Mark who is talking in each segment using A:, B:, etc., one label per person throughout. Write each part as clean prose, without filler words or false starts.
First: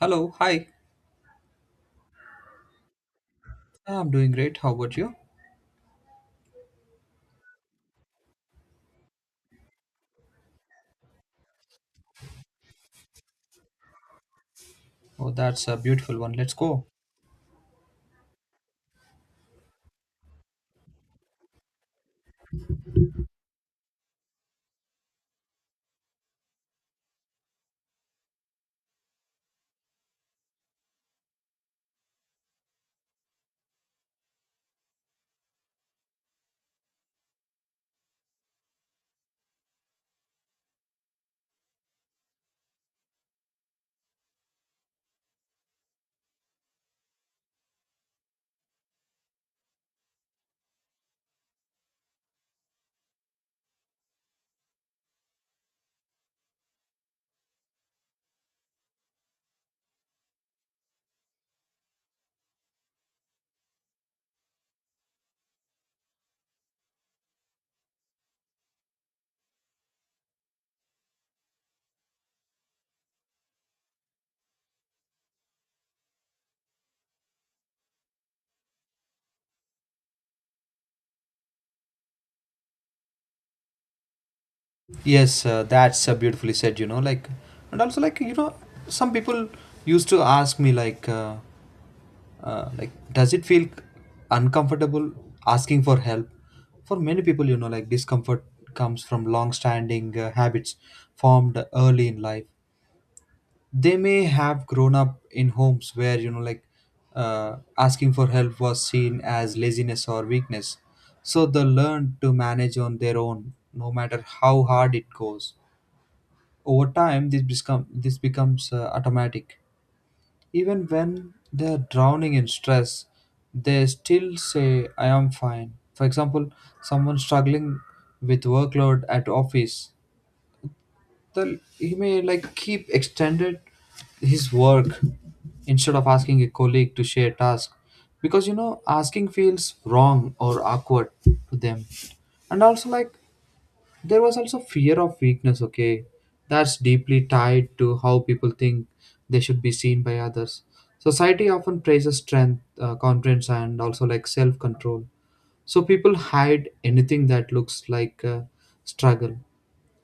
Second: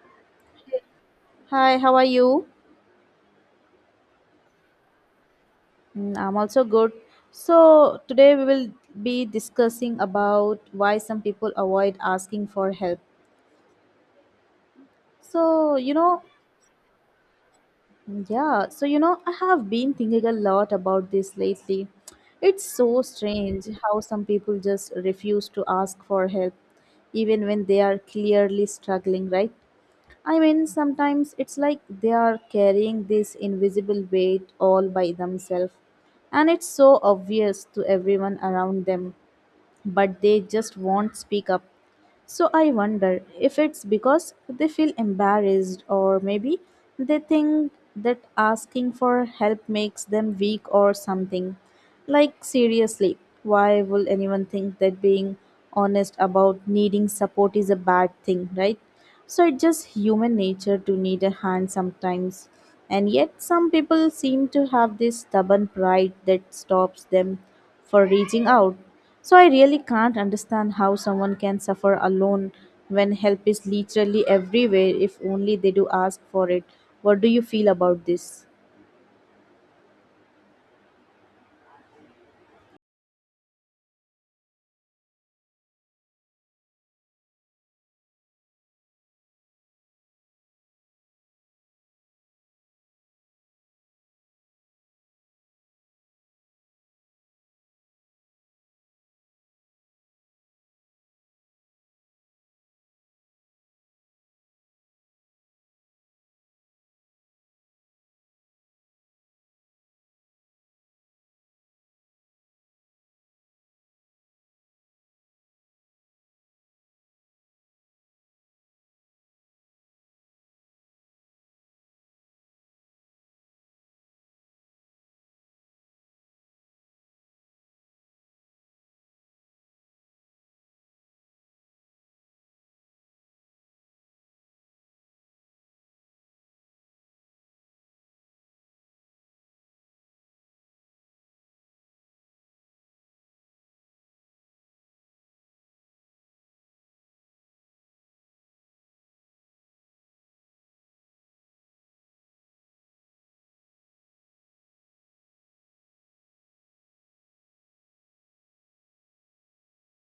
A: Hello, hi.
B: Hi, how are you?
A: Yeah, I'm doing great. How about you?
B: I'm also good. So today we will be discussing about why some people avoid asking for help.
A: Oh, that's
B: So
A: a
B: you
A: beautiful
B: know,
A: one. Let's go.
B: yeah. I have been thinking a lot about this lately. It's so strange how some people just refuse to ask for help, even when they are clearly struggling, right? I mean, sometimes it's like they are carrying this invisible weight all by themselves, and it's so obvious to everyone around them, but they just won't speak up. So I wonder if it's because they feel embarrassed, or maybe they think that asking for help makes them weak or something. Like, seriously, why will anyone think that being honest about needing support is a bad thing, right? So, it's just human nature to need a hand sometimes. And yet, some people seem to have this stubborn pride that stops them for reaching out. So, I really can't understand how someone can suffer alone when help is literally everywhere if only they do ask for it. What do you feel about this?
A: Yes, that's beautifully said, and also, some people used to ask me, does it feel uncomfortable asking for help? For many people, discomfort comes from long standing habits formed early in life. They may have grown up in homes where asking for help was seen as laziness or weakness, so they learn to manage on their own no matter how hard it goes. Over time, this becomes automatic. Even when they are drowning in stress, they still say I am fine. For example, someone struggling with workload at office, the he may like keep extended his work instead of asking a colleague to share task, because asking feels wrong or awkward to them. And also, like, there was also fear of weakness, okay? That's deeply tied to how people think they should be seen by others. Society often praises strength, confidence, and also, like, self control. So people hide anything that looks like a struggle.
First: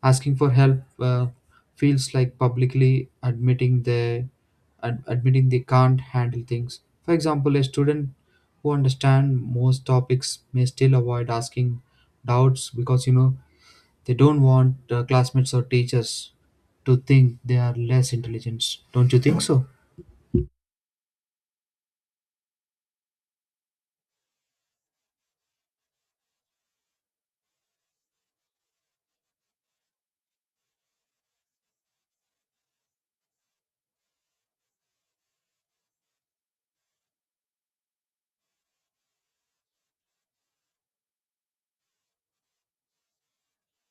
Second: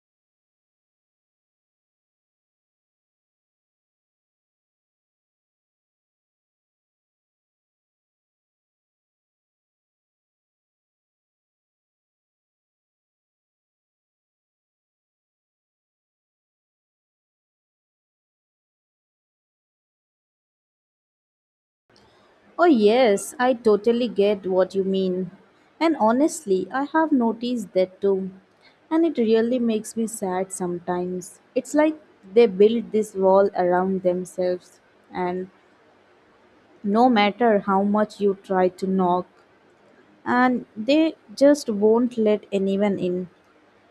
A: Asking for help feels like publicly admitting they admitting they can't handle things. For example, a student who understands most topics may still avoid asking doubts, because they don't want classmates or teachers to think they are less intelligent. Don't you think so?
B: Oh, yes, I totally get what you mean. And honestly, I have noticed that too. And it really makes me sad sometimes. It's like they build this wall around themselves, and no matter how much you try to knock, and they just won't let anyone in.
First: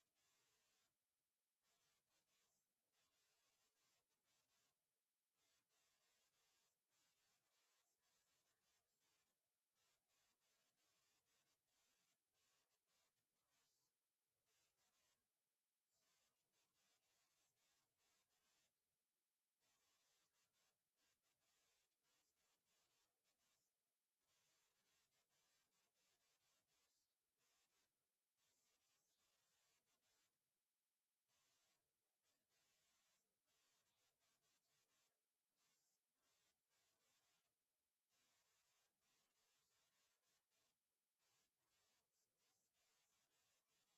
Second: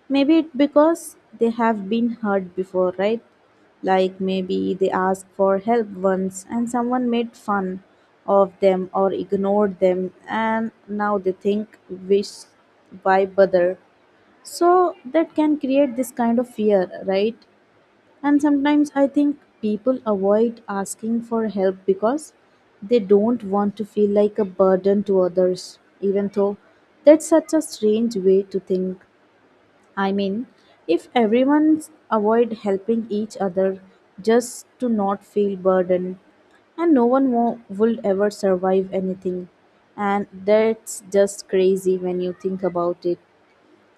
B: Maybe it's because they have been hurt before, right? Like maybe they asked for help once and someone made fun of them or ignored them, and now they think, wish, why bother? So that can create this kind of fear, right? And sometimes I think people avoid asking for help because they don't want to feel like a burden to others, even though that's such a strange way to think. I mean, if everyone avoid helping each other just to not feel burdened, and no one would ever survive anything, and that's just crazy when you think about it.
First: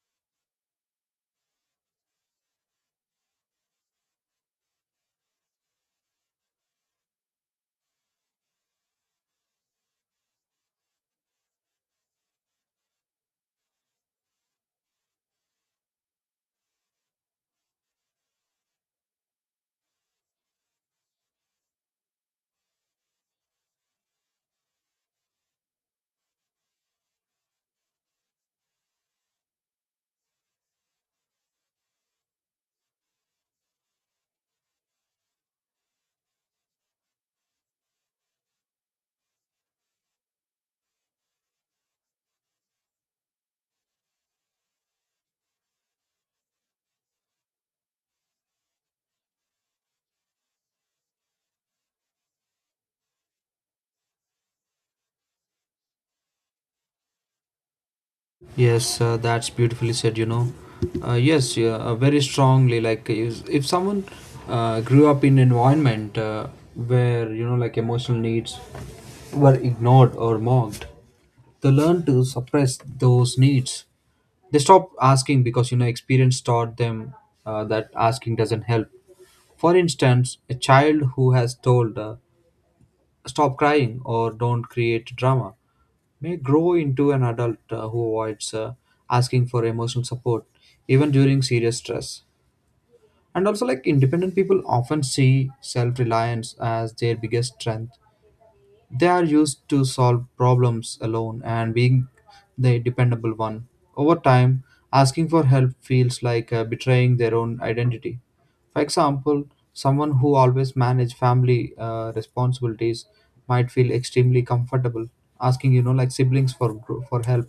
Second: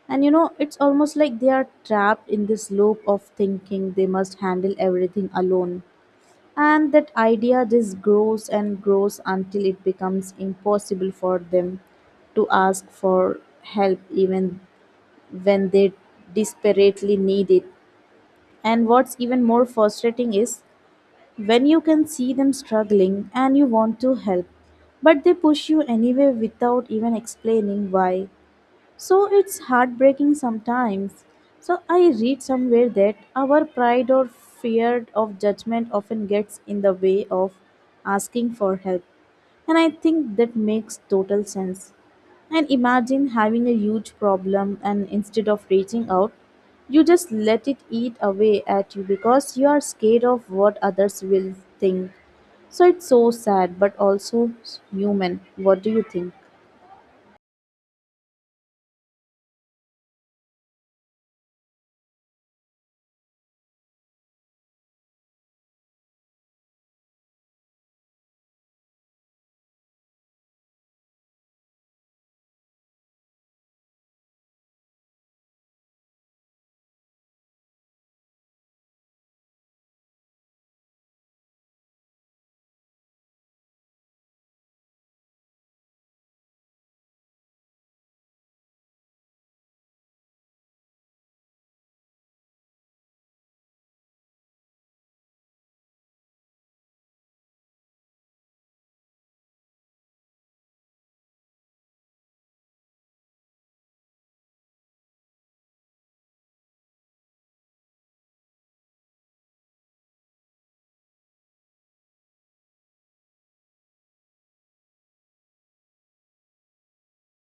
B: And you know, it's almost like they are trapped in this loop of thinking they must handle everything alone. And that idea just grows and grows until it becomes impossible for them to ask for help even when they desperately need it. And what's even more frustrating is when you can see them struggling and you want to help, but they push you anyway without even explaining why. So it's heartbreaking sometimes. So I read somewhere that our pride or fear of judgment often gets in the way of asking for help. And I think that makes total sense. And imagine having a huge problem, and instead of reaching out, you just let it eat away at you because you are scared of what others will think. So it's so sad, but also human. What do you think?
A: Yes, that's beautifully said, you know. Yes, very strongly. Like, if someone grew up in an environment where, emotional needs were ignored or mocked, they learn to suppress those needs. They stop asking because, you know, experience taught them that asking doesn't help. For instance, a child who has told, stop crying or don't create drama, may grow into an adult who avoids asking for emotional support even during serious stress. And also, like, independent people often see self-reliance as their biggest strength. They are used to solve problems alone and being the dependable one. Over time, asking for help feels like betraying their own identity. For example, someone who always manage family responsibilities might feel extremely comfortable asking, siblings for for help,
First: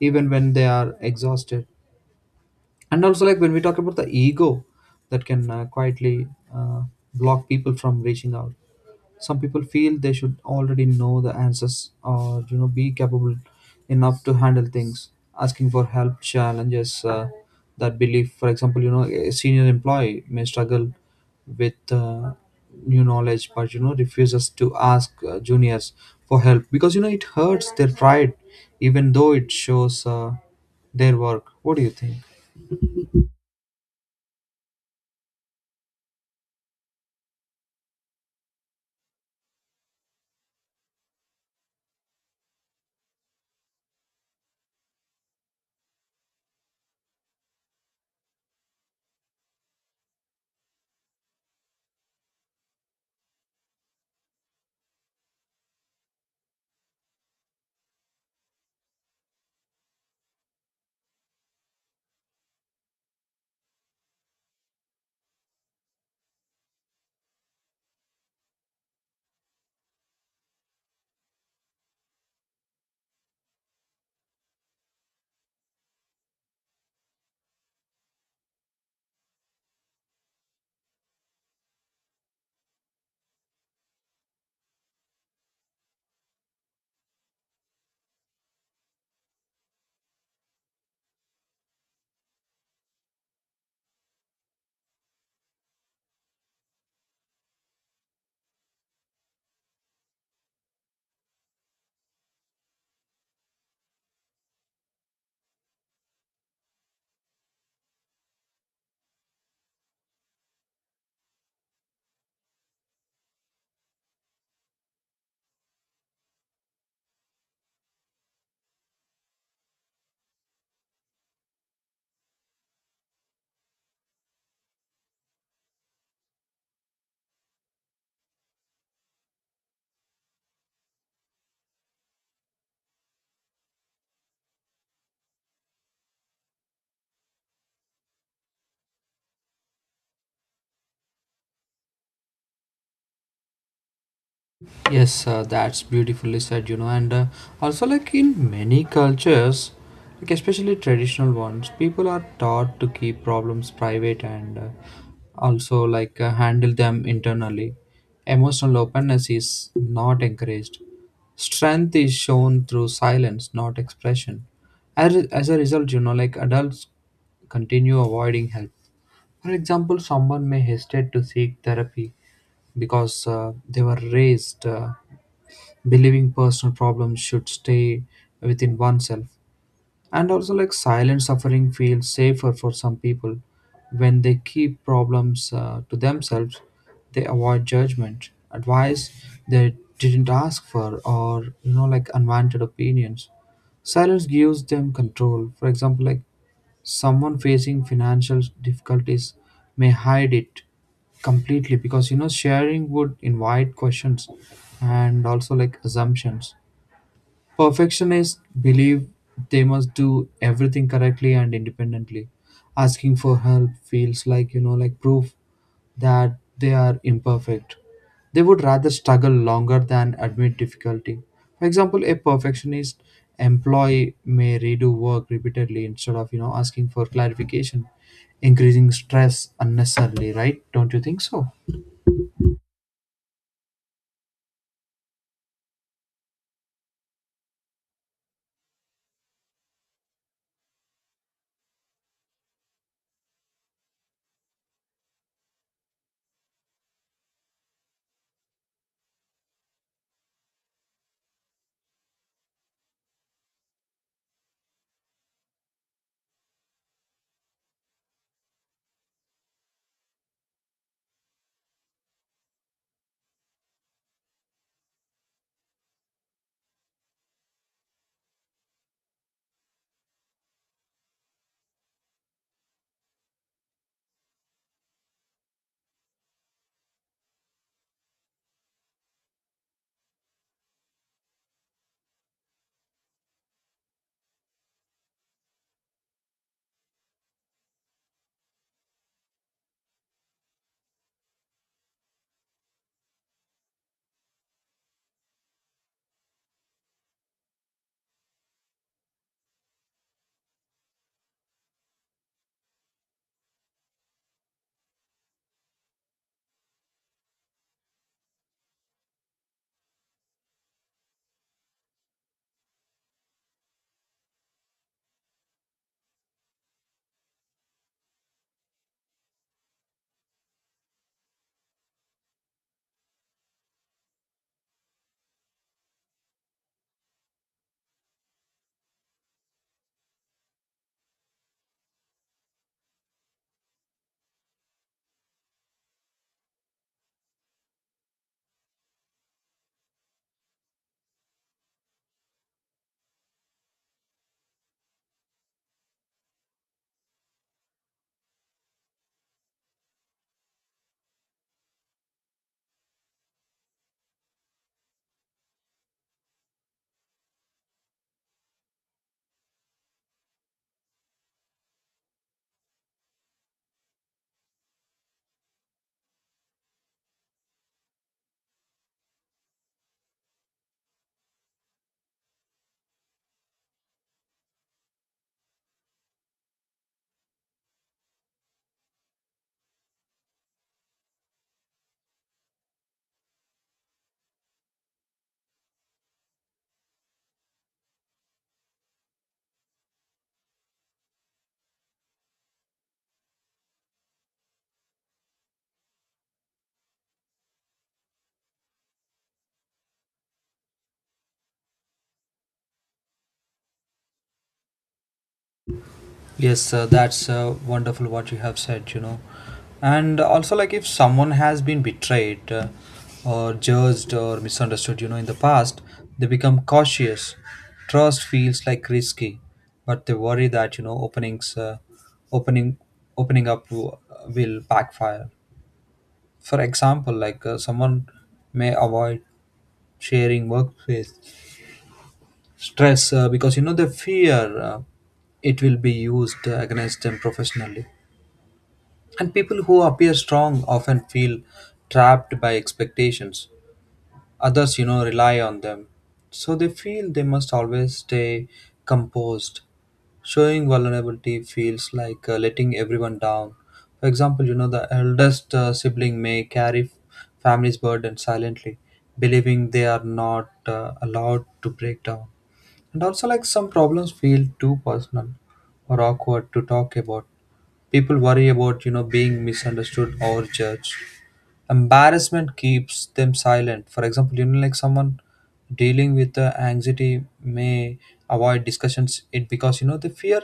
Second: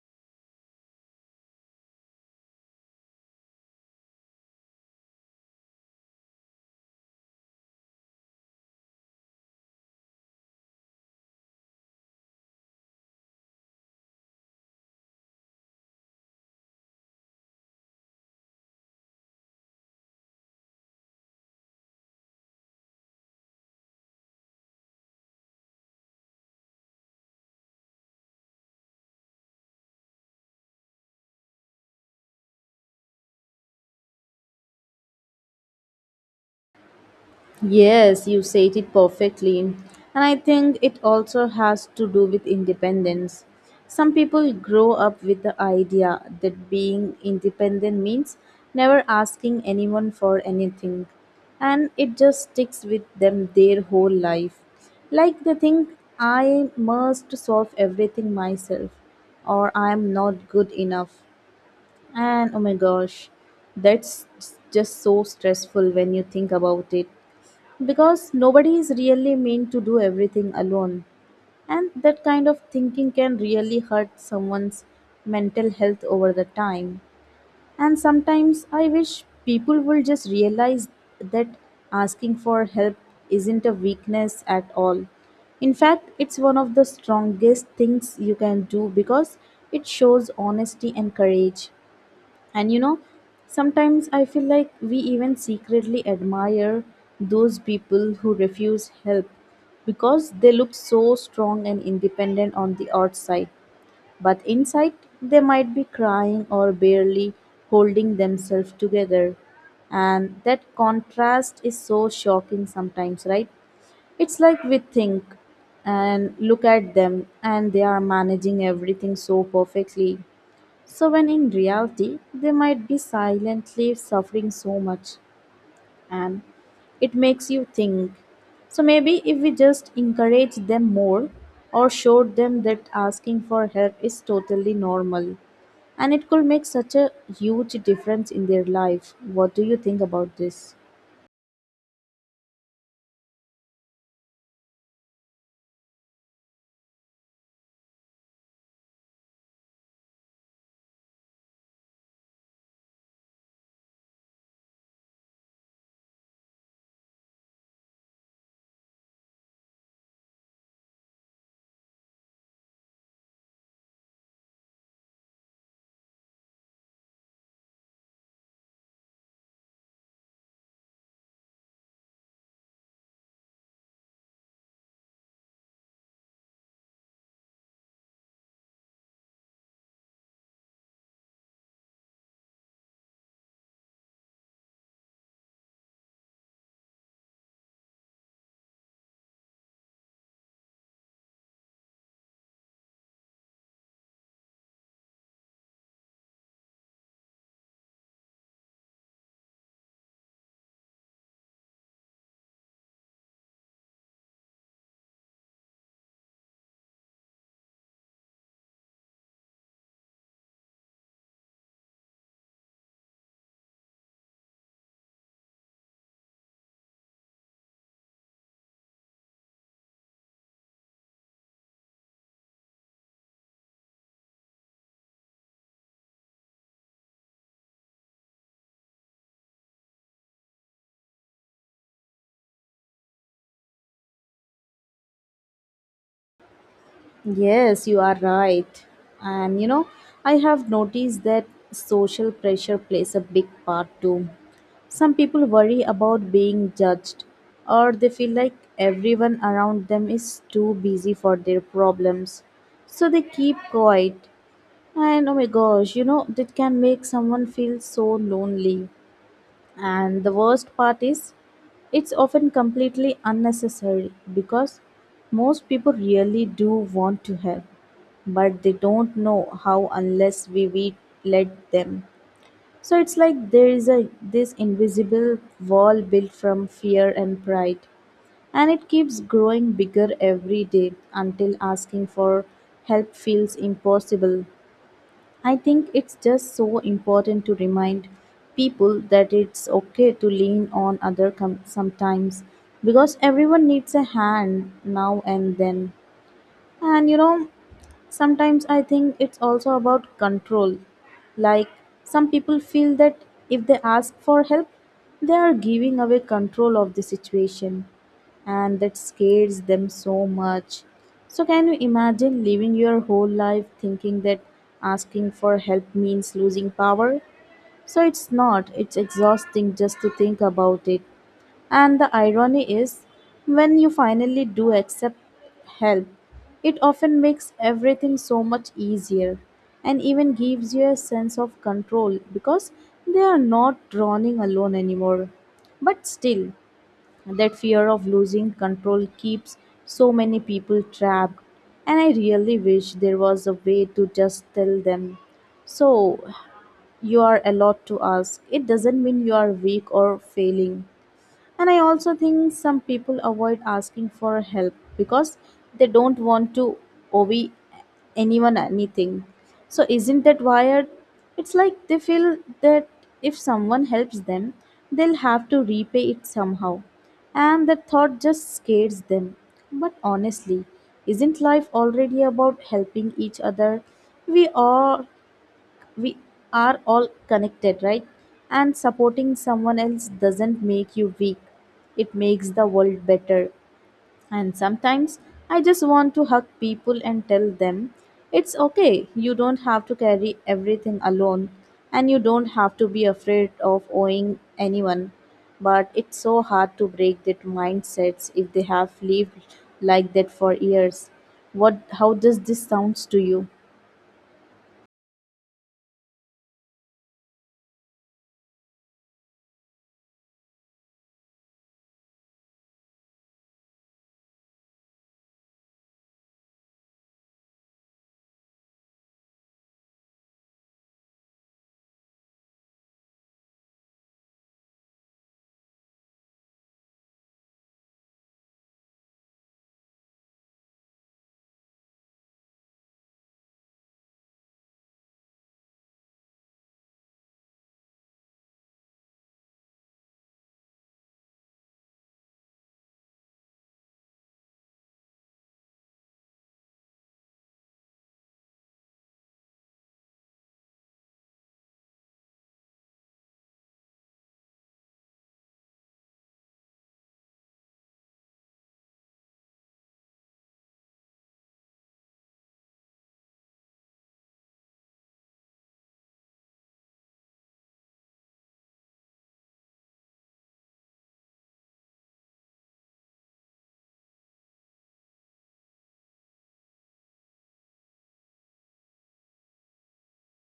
A: even when they are exhausted. And also, like, when we talk about the ego, that can quietly uh, block people from reaching out. Some people feel they should already know the answers, or be capable enough to handle things. Asking for help challenges that belief. For example, a senior employee may struggle with new knowledge, but refuses to ask juniors for help, because it hurts their pride, even though it shows their work. What do you think?
B: Yes, you said it perfectly. And I think it also has to do with independence. Some people grow up with the idea that being independent means never asking anyone for anything. And it just sticks with them their whole life. Like they think, I must solve everything myself, or I am not good enough. And oh my gosh, that's just so stressful when you think about it because nobody is really meant to do everything alone, and that kind of thinking can really hurt someone's mental health over the time. And sometimes I wish people will just realize that asking for help isn't a weakness at all. In fact, it's one of the strongest things you can do because it shows honesty and courage. And you know, sometimes I feel like we even secretly admire those people who refuse help because they look so strong and independent on the outside, but inside they might be crying or barely holding themselves together. And that contrast is so shocking sometimes, right? It's like we think and look at them and they are managing everything so perfectly so, when in reality, they might be silently suffering so much, and it makes you think. So, maybe if we just encourage them more or showed them that asking for help is totally normal, and it could make such a huge difference in their life. What do you think about this?
A: Yes, that's beautifully said, you know. And also, like, in many cultures, like especially traditional ones, people are taught to keep problems private, and also, handle them internally. Emotional openness is not encouraged. Strength is shown through silence, not expression. As a result, adults continue avoiding help. For example, someone may hesitate to seek therapy, because they were raised believing personal problems should stay within oneself. And also, like, silent suffering feels safer for some people. When they keep problems to themselves, they avoid judgment, advice they didn't ask for, or unwanted opinions. Silence gives them control. For example, like, someone facing financial difficulties may hide it completely, because sharing would invite questions and also, like, assumptions. Perfectionists believe they must do everything correctly and independently. Asking for help feels like, proof that they are imperfect. They would rather struggle longer than admit difficulty. For example, a perfectionist employee may redo work repeatedly instead of, you know, asking for clarification, increasing stress unnecessarily, right? Don't you think so?
B: Yes, you are right. And you know, I have noticed that social pressure plays a big part too. Some people worry about being judged, or they feel like everyone around them is too busy for their problems. So they keep quiet. And oh my gosh, you know, that can make someone feel so lonely. And the worst part is, it's often completely unnecessary because most people really do want to help, but they don't know how unless we let them. So it's like there is a this invisible wall built from fear and pride, and it keeps growing bigger every day until asking for help feels impossible. I think it's just so important to remind people that it's okay to lean on other sometimes because everyone needs a hand now and then. And you know, sometimes I think it's also about control. Like some people feel that if they ask for help, they are giving away control of the situation and that scares them so much. So, can you imagine living your whole life thinking that asking for help means losing power? So, it's not, it's exhausting just to think about it. And the irony is, when you finally do accept help, it often makes everything so much easier and even gives you a sense of control because they are not drowning alone anymore. But still, that fear of losing control keeps so many people trapped, and I really wish there was a way to just tell them. So, you are allowed to ask. It doesn't mean you are weak or failing. And I also think some people avoid asking for help because they don't want to owe anyone anything. So, isn't that wired? It's like they feel that if someone helps them, they'll have to repay it somehow. And that thought just scares them. But honestly, isn't life already about helping each other? We are we are all connected, right? And supporting someone else doesn't make you weak, it makes the world better. And sometimes I just want to hug people and tell them it's okay, you don't have to carry everything alone, and you don't have to be afraid of owing anyone. But it's so hard to break that mindsets if they have lived like that for years. What How does this sounds to you?
A: Yes, that's wonderful what you have said, you know. And also, like, if someone has been betrayed or judged or misunderstood, you know, in the past, they become cautious. Trust feels like risky, but they worry that, opening, opening up will backfire. For example, someone may avoid sharing workplace stress because, you know, they fear it will be used against them professionally. And people who appear strong often feel trapped by expectations. Others, you know, rely on them. So they feel they must always stay composed. Showing vulnerability feels like letting everyone down. For example, you know, the eldest sibling may carry family's burden silently, believing they are not allowed to break down. And also, like, some problems feel too personal or awkward to talk about. People worry about, you know, being misunderstood or judged. Embarrassment keeps them silent. For example, someone dealing with anxiety may avoid discussions it, because they fear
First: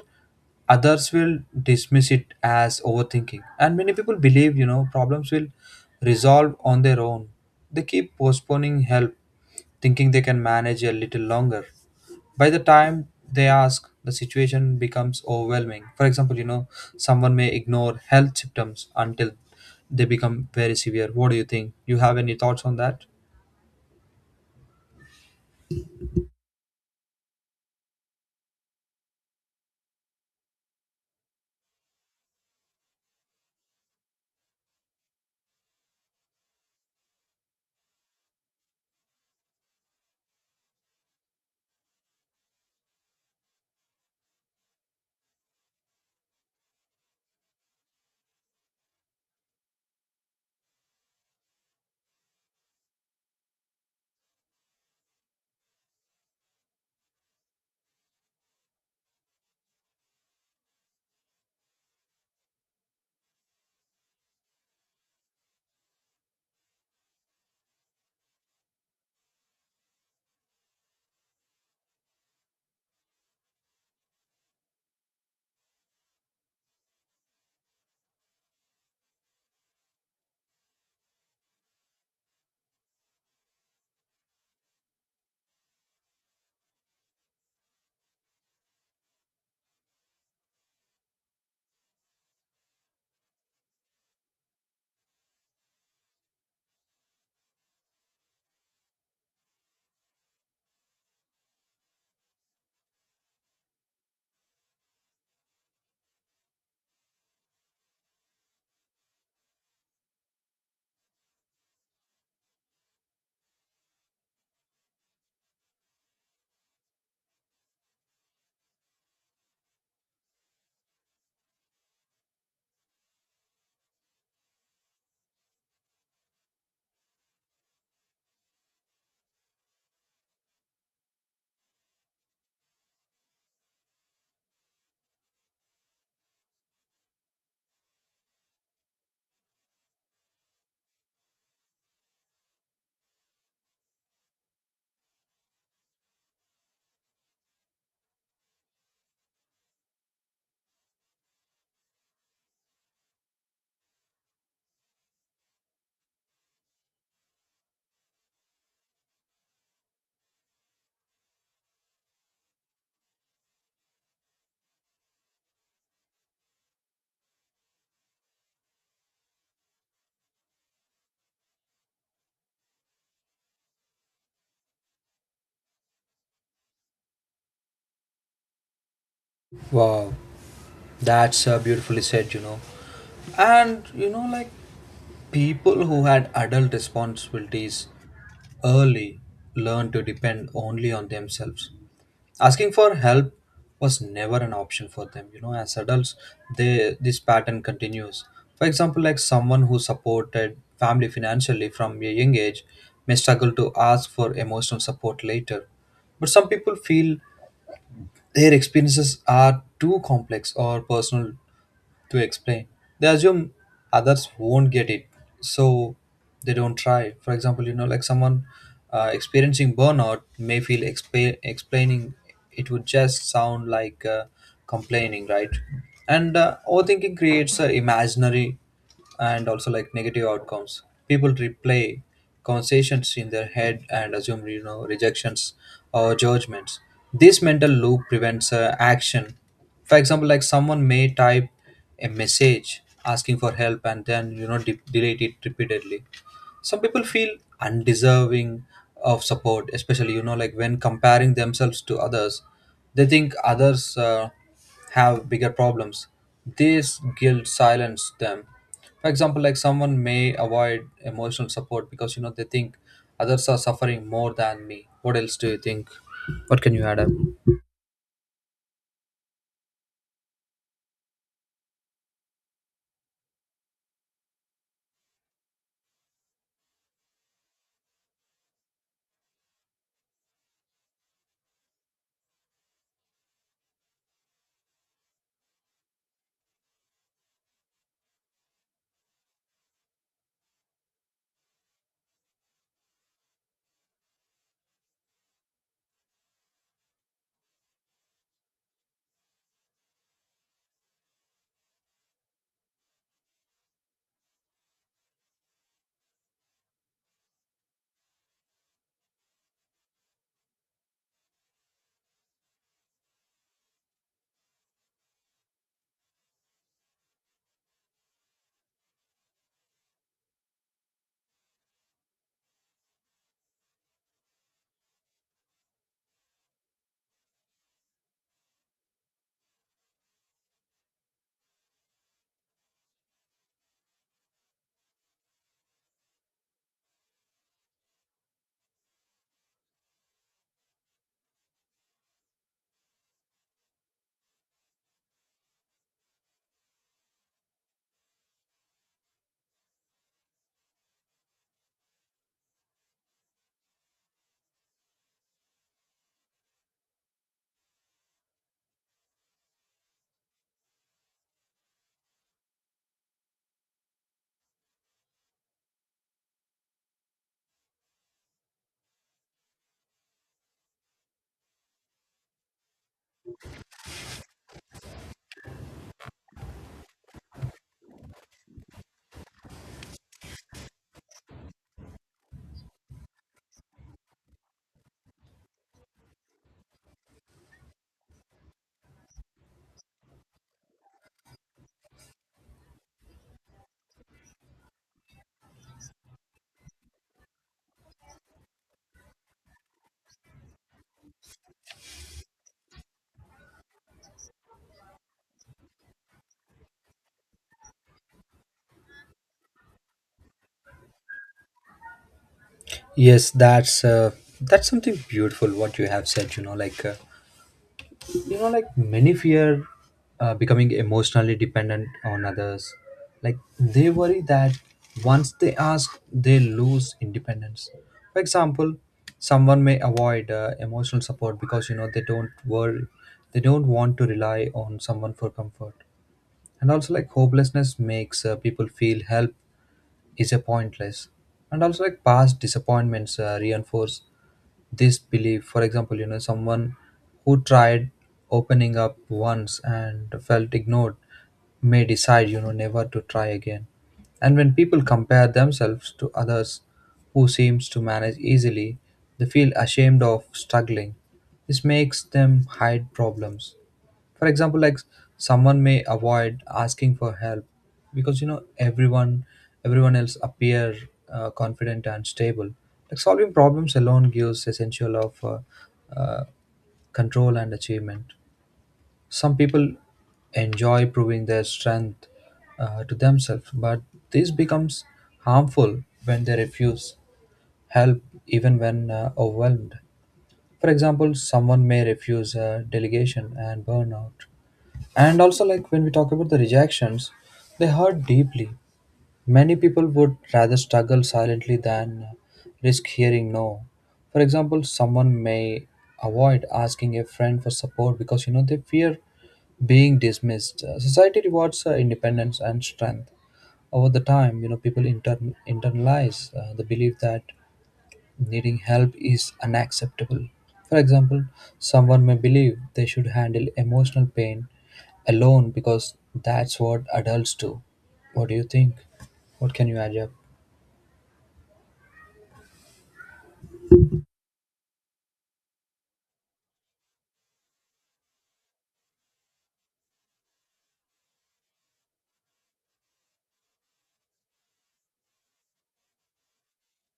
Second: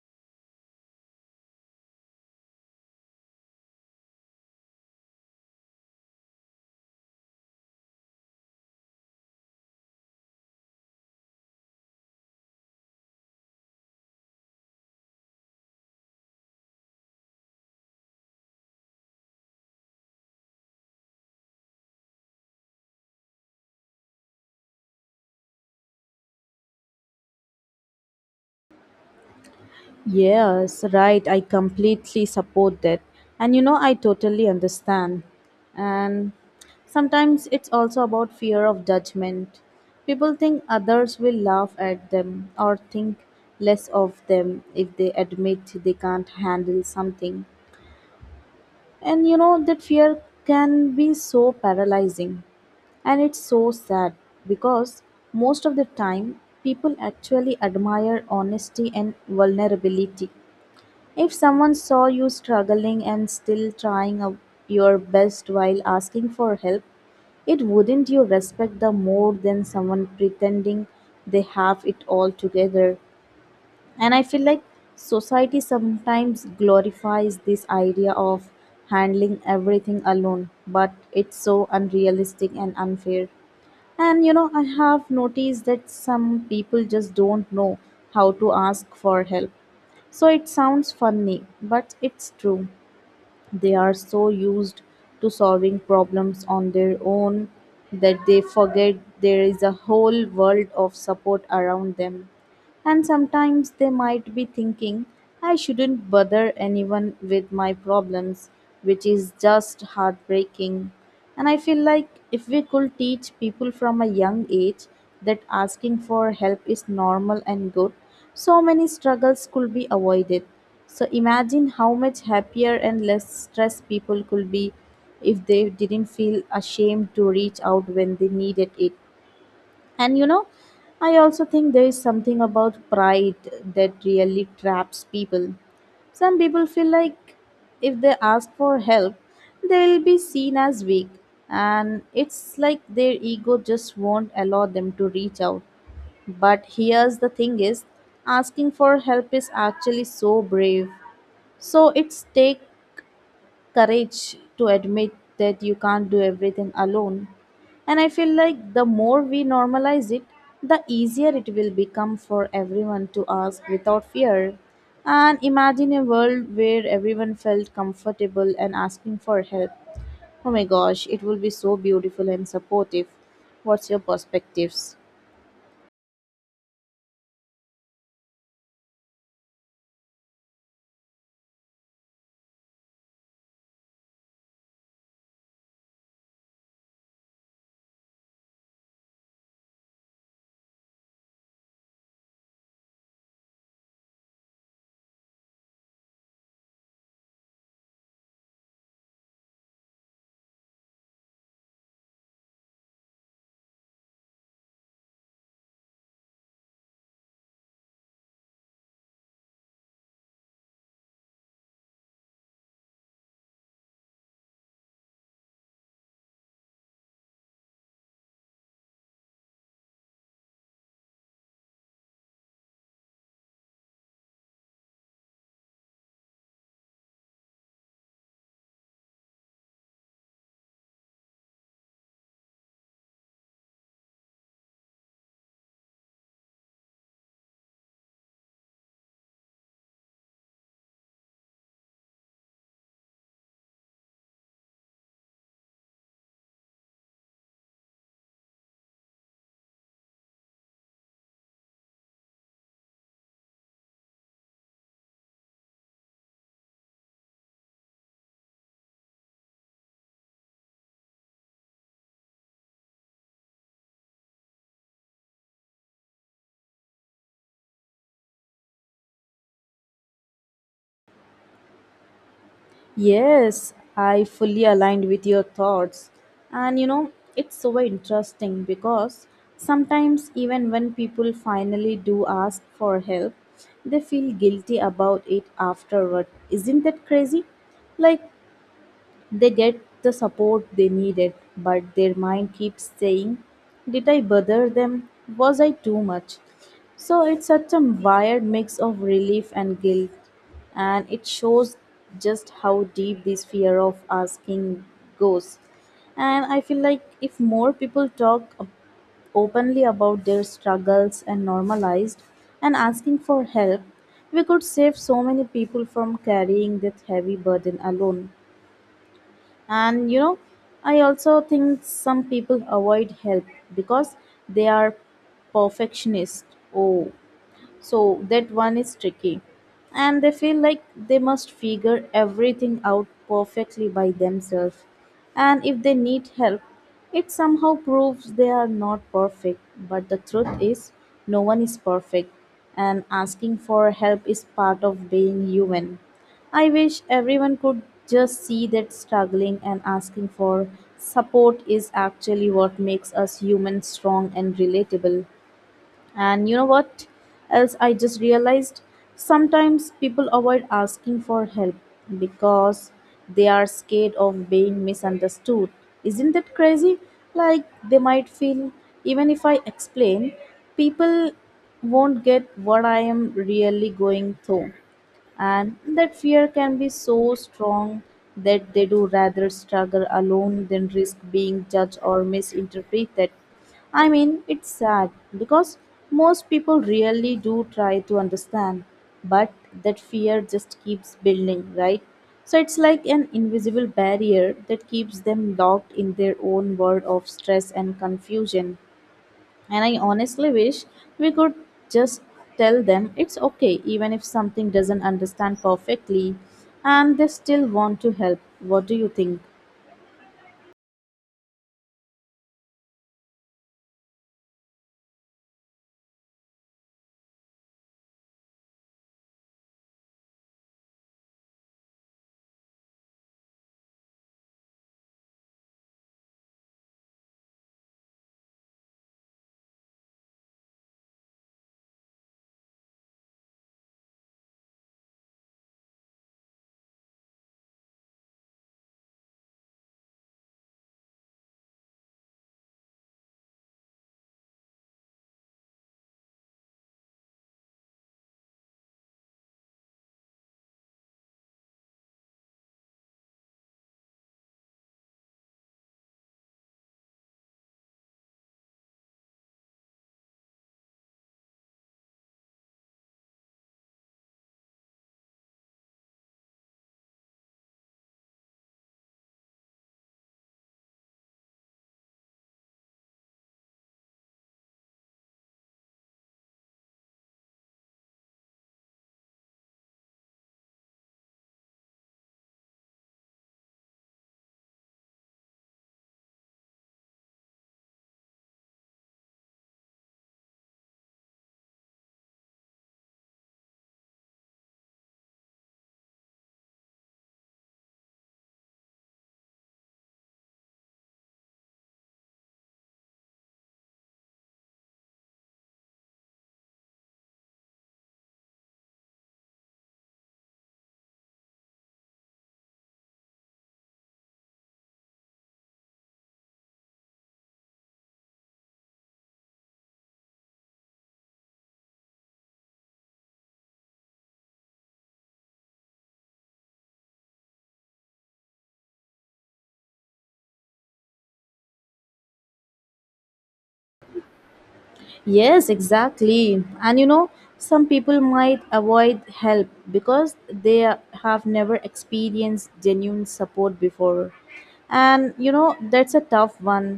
A: others will dismiss it as overthinking. And many people believe, problems will resolve on their own. They keep postponing help, thinking they can manage a little longer. By the time they ask, the situation becomes overwhelming. For example, you know, someone may ignore health symptoms until they become very severe. What do you think? You have any thoughts on that?
B: Yes, right. I completely support that. And you know, I totally understand. And sometimes it's also about fear of judgment. People think others will laugh at them or think less of them if they admit they can't handle something. And you know, that fear can be so paralyzing. And it's so sad because most of the time people actually admire honesty and vulnerability. If someone saw you struggling and still trying your best while asking for help, it wouldn't you respect them more than someone pretending they have it all together. And I feel like society sometimes glorifies this idea of handling everything alone, but it's so unrealistic and unfair. And you know, I have noticed that some people just don't know how to ask for help, so it sounds funny, but it's true. They are so used to solving problems on their own that they forget there is a whole world of support around them. And sometimes they might be thinking, I shouldn't bother anyone with my problems, which is just heartbreaking. And I feel like if we could teach people from a young age that asking for help is normal and good, so many struggles could be avoided. So imagine how much happier and less stressed people could be if they didn't feel ashamed to reach out when they needed it. And you know, I also think there is something about pride that really traps people. Some people feel like if they ask for help, they'll be seen as weak, and it's like their ego just won't allow them to reach out. But here's the thing is asking for help is actually so brave. So it's take courage to admit that you can't do everything alone. And I feel like the more we normalize it, the easier it will become for everyone to ask without fear. And imagine a world where everyone felt comfortable and asking for help. Oh my gosh, it will be so beautiful and supportive. What's your perspectives?
A: Wow, that's beautifully said, you know. And people who had adult responsibilities early learned to depend only on themselves. Asking for help was never an option for them. You know, as adults, they this pattern continues. For example, like, someone who supported family financially from a young age may struggle to ask for emotional support later. But some people feel their experiences are too complex or personal to explain. They assume others won't get it, so they don't try. For example, someone experiencing burnout may feel explaining it would just sound like complaining, right? And overthinking creates imaginary and also, like, negative outcomes. People replay conversations in their head and assume, rejections or judgments. This mental loop prevents action. For example, like, someone may type a message asking for help, and then, delete it repeatedly. Some people feel undeserving of support, especially, when comparing themselves to others. They think others have bigger problems. This guilt silence them. For example, like, someone may avoid emotional support, because they think others are suffering more than me. What else do you think? What can you add up?
B: Yes, I fully aligned with your thoughts. And you know, it's so interesting because sometimes, even when people finally do ask for help, they feel guilty about it afterward. Isn't that crazy? Like, they get the support they needed, but their mind keeps saying, did I bother them? Was I too much? So it's such a wired mix of relief and guilt, and it shows just how deep this fear of asking goes. And I feel like if more people openly about their struggles and normalized and asking for help, we could save so many people from carrying that heavy burden alone. And you know, I also think some people avoid help because they are perfectionist. Oh, so that one is tricky. And they feel like they must figure everything out perfectly by themselves, and if they need help, it somehow proves they are not perfect. But the truth is, no one is perfect, and asking for help is part of being human. I wish everyone could just see that struggling and asking for support is actually what makes us human, strong and relatable. And you know what else I just realized? Sometimes people avoid asking for help because they are scared of being misunderstood. Isn't that crazy? Like they might feel, even if I explain, people won't get what I am really going through, and that fear can be so strong that they do rather struggle alone than risk being judged or misinterpreted. I mean, it's sad because most people really do try to understand, but that fear just keeps building, right? So it's like an invisible barrier that keeps them locked in their own world of stress and confusion. And I honestly wish we could just tell them it's okay, even if something doesn't understand perfectly and they still want to help. What do you think?
A: Yes, that's something beautiful what you have said. You know, many fear becoming emotionally dependent on others. Like, they worry that once they ask, they lose independence. For example, someone may avoid emotional support, because they don't want to rely on someone for comfort. And also, like, hopelessness makes people feel help is a pointless. And also, like, past disappointments reinforce this belief. For example, someone who tried opening up once and felt ignored may decide, never to try again. And when people compare themselves to others who seems to manage easily, they feel ashamed of struggling. This makes them hide problems. For example, like, someone may avoid asking for help because, everyone else appear confident and stable. Like, solving problems alone gives essential of uh, control and achievement. Some people enjoy proving their strength to themselves, but this becomes harmful when they refuse help even when overwhelmed. For example, someone may refuse a delegation and burn out. And also, like, when we talk about the rejections, they hurt deeply. Many people would rather struggle silently than risk hearing no. For example, someone may avoid asking a friend for support, because they fear being dismissed. Society rewards independence and strength. Over the time, people internalize the belief that needing help is unacceptable. For example, someone may believe they should handle emotional pain alone, because that's what adults do. What do you think? What can you add up?
B: Yes, exactly. And you know, some people might avoid help because have never experienced genuine support before. And you know, that's a tough one.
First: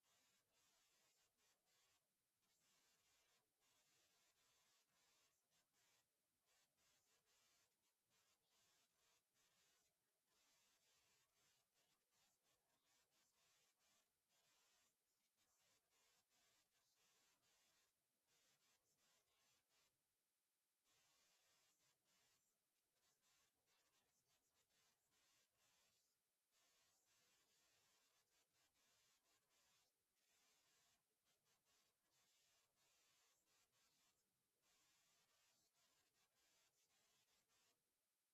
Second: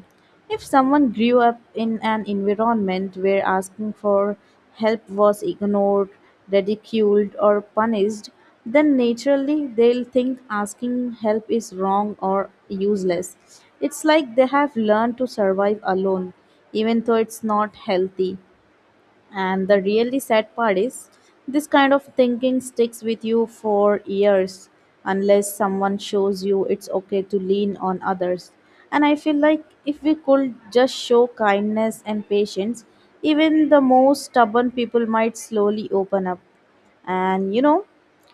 B: If someone grew up in an environment where asking for help was ignored, ridiculed, or punished, then naturally they'll think asking help is wrong or useless. It's like they have learned to survive alone, even though it's not healthy. And the really sad part is, this kind of thinking sticks with you for years unless someone shows you it's okay to lean on others. And I feel like if we could just show kindness and patience, even the most stubborn people might slowly open up. And you know,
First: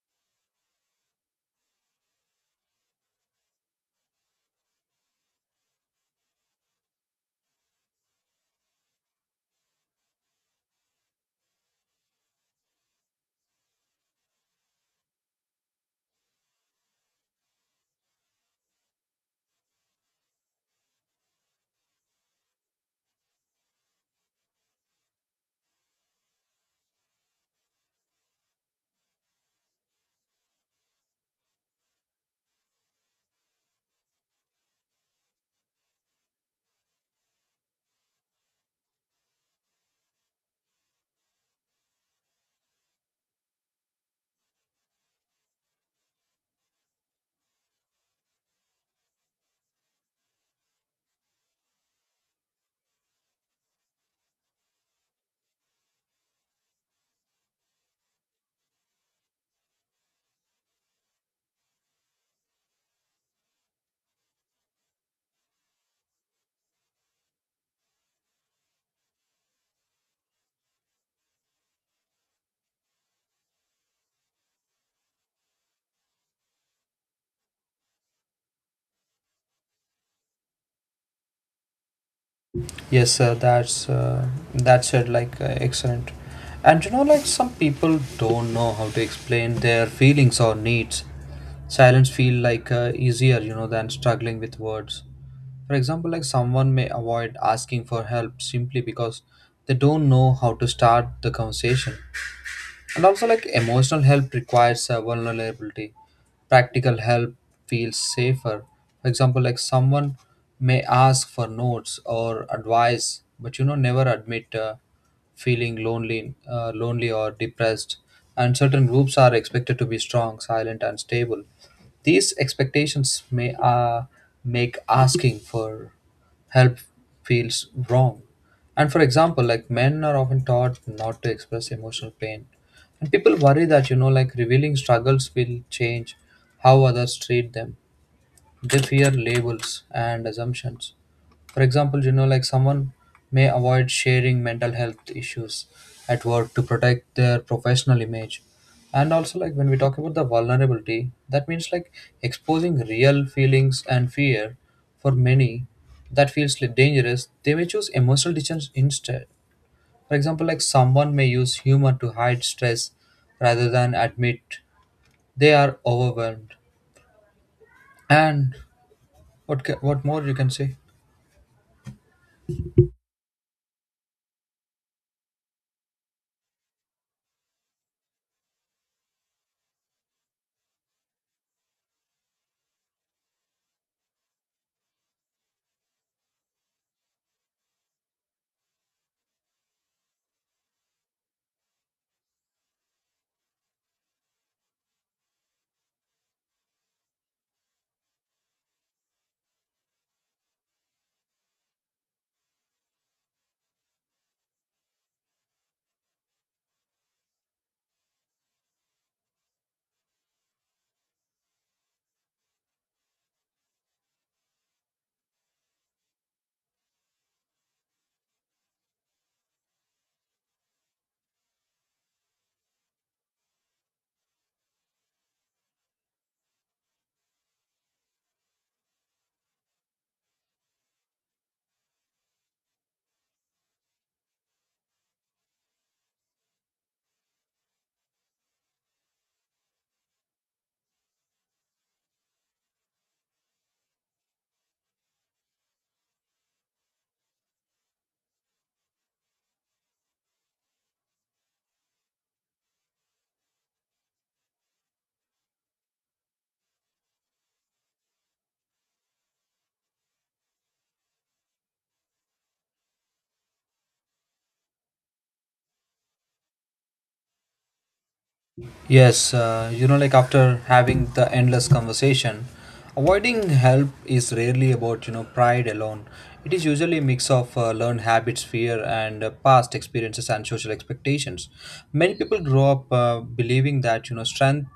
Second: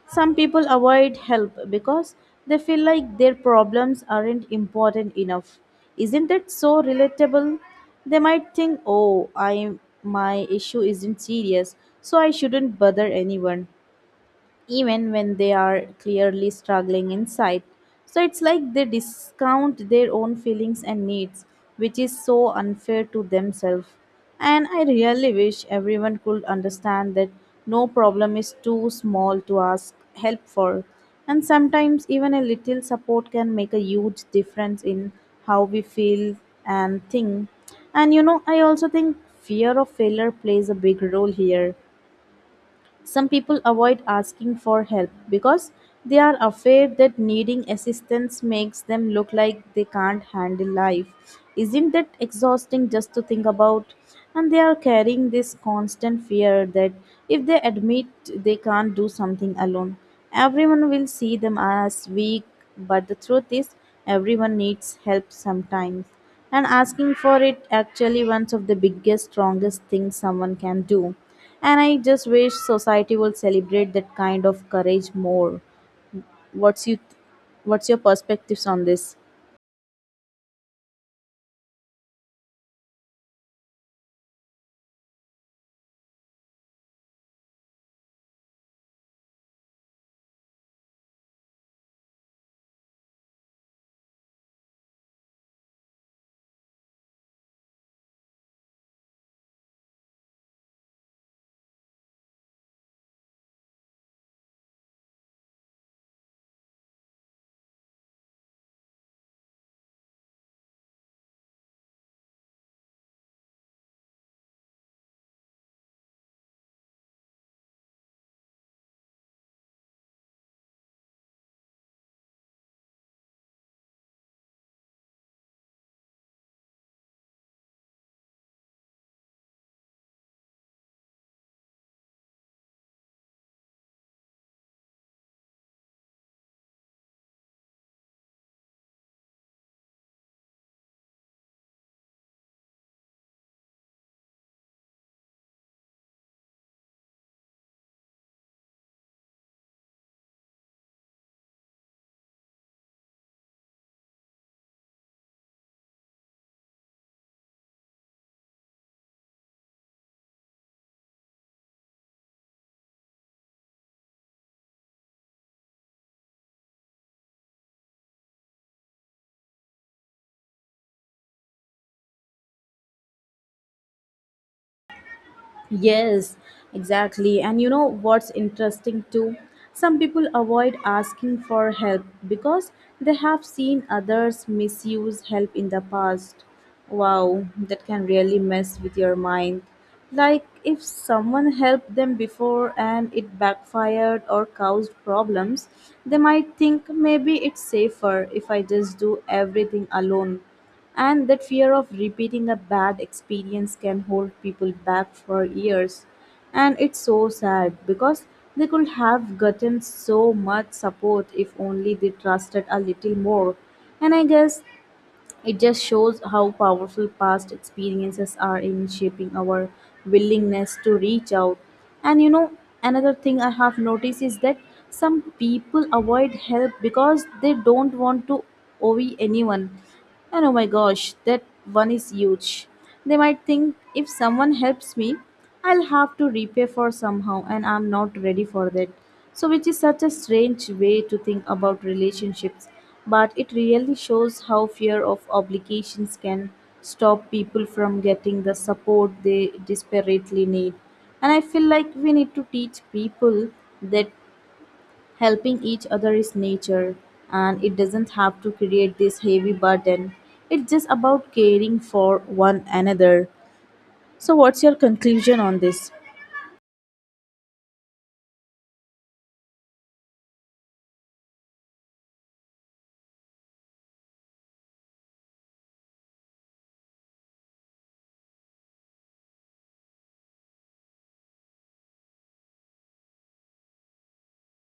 B: some people avoid help because they feel like their problems aren't important enough. Isn't that so relatable? They might think, "Oh, I my issue isn't serious, so I shouldn't bother anyone," even when they are clearly struggling inside. So it's like they discount their own feelings and needs, which is so unfair to themselves. And I really wish everyone could understand that no problem is too small to ask help for. And sometimes even a little support can make a huge difference in how we feel and think. And you know, I also think fear of failure plays a big role here. Some people avoid asking for help because they are afraid that needing assistance makes them look like they can't handle life. Isn't that exhausting just to think about? And they are carrying this constant fear that if they admit they can't do something alone, everyone will see them as weak. But the truth is, everyone needs help sometimes. And asking for it actually one of the biggest, strongest things someone can do. And I just wish society will celebrate that kind of courage more. What's you what's your perspectives on this?
A: Yes, that said, like excellent. And you know, like, some people don't know how to explain their feelings or needs. Silence feel like easier, you know, than struggling with words. For example, like, someone may avoid asking for help simply because they don't know how to start the conversation. And also, like, emotional help requires vulnerability. Practical help feels safer. For example, like, someone may ask for notes or advice, but never admit feeling lonely or depressed. And certain groups are expected to be strong, silent and stable. These expectations may make asking for help feels wrong. And for example, like, men are often taught not to express emotional pain. And people worry that, revealing struggles will change how others treat them. They fear labels and assumptions. For example, someone may avoid sharing mental health issues at work to protect their professional image. And also, like, when we talk about the vulnerability, that means like exposing real feelings and fear. For many, that feels like dangerous. They may choose emotional distance instead. For example, like, someone may use humor to hide stress rather than admit they are overwhelmed. And what more you can say?
B: Yes, exactly. And you know what's interesting too? Some people avoid asking for help because they have seen others misuse help in the past. Wow, that can really mess with your mind. Like if someone helped them before and it backfired or caused problems, they might think maybe it's safer if I just do everything alone. And that fear of repeating a bad experience can hold people back for years. And it's so sad because they could have gotten so much support if only they trusted a little more. And I guess it just shows how powerful past experiences are in shaping our willingness to reach out. And you know, another thing I have noticed is that some people avoid help because they don't want to owe anyone. And oh my gosh, that one is huge. They might think if someone helps me, I'll have to repay for somehow, and I'm not ready for that. So, which is such a strange way to think about relationships, but it really shows how fear of obligations can stop people from getting the support they desperately need. And I feel like we need to teach people that helping each other is nature, and it doesn't have to create this heavy burden. It's just about caring for one another. So, what's your conclusion on this?
A: Yes, you know, like, after having the endless conversation, avoiding help is rarely about, pride alone. It is usually a mix of learned habits, fear, and past experiences and social expectations. Many people grow up believing that, strength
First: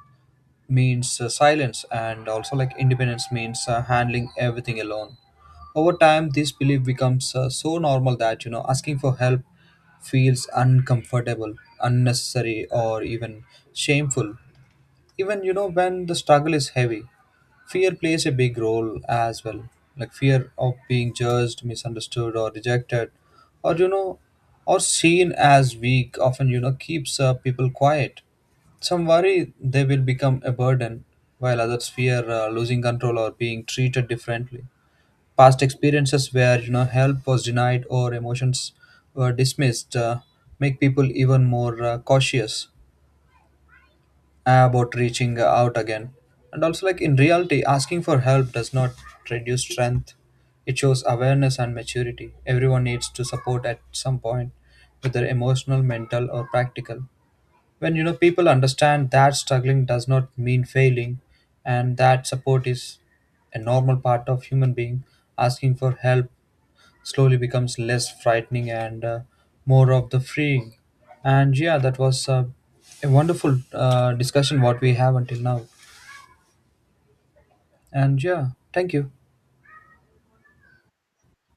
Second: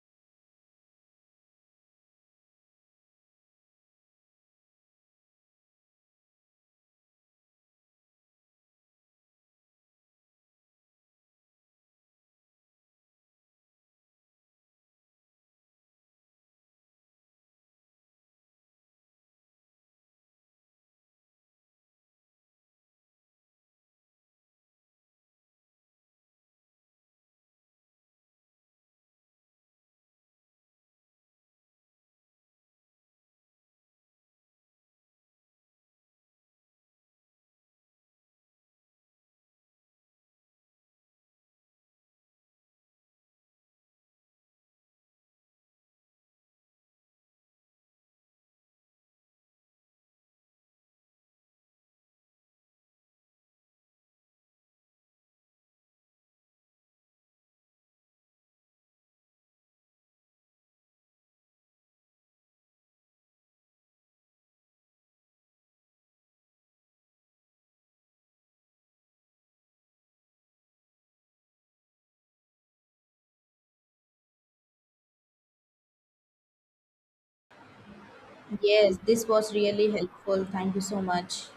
A: means silence, and also, like, independence means handling everything alone. Over time, this belief becomes so normal that, asking for help feels uncomfortable, unnecessary, or even shameful, even, when the struggle is heavy. Fear plays a big role as well, like fear of being judged, misunderstood, or rejected, or, or seen as weak, often, keeps people quiet. Some worry they will become a burden, while others fear losing control or being treated differently. Past experiences where, help was denied or emotions were dismissed, make people even more cautious about reaching out again. And also, like, in reality, asking for help does not reduce strength, it shows awareness and maturity. Everyone needs to support at some point, whether emotional, mental, or practical. When, people understand that struggling does not mean failing, and that support is a normal part of human being, asking for help slowly becomes less frightening and more of the freeing. And yeah, that was a wonderful discussion what we have until now. And yeah, thank
B: Yes,
A: you.
B: this was really helpful. Thank you so much.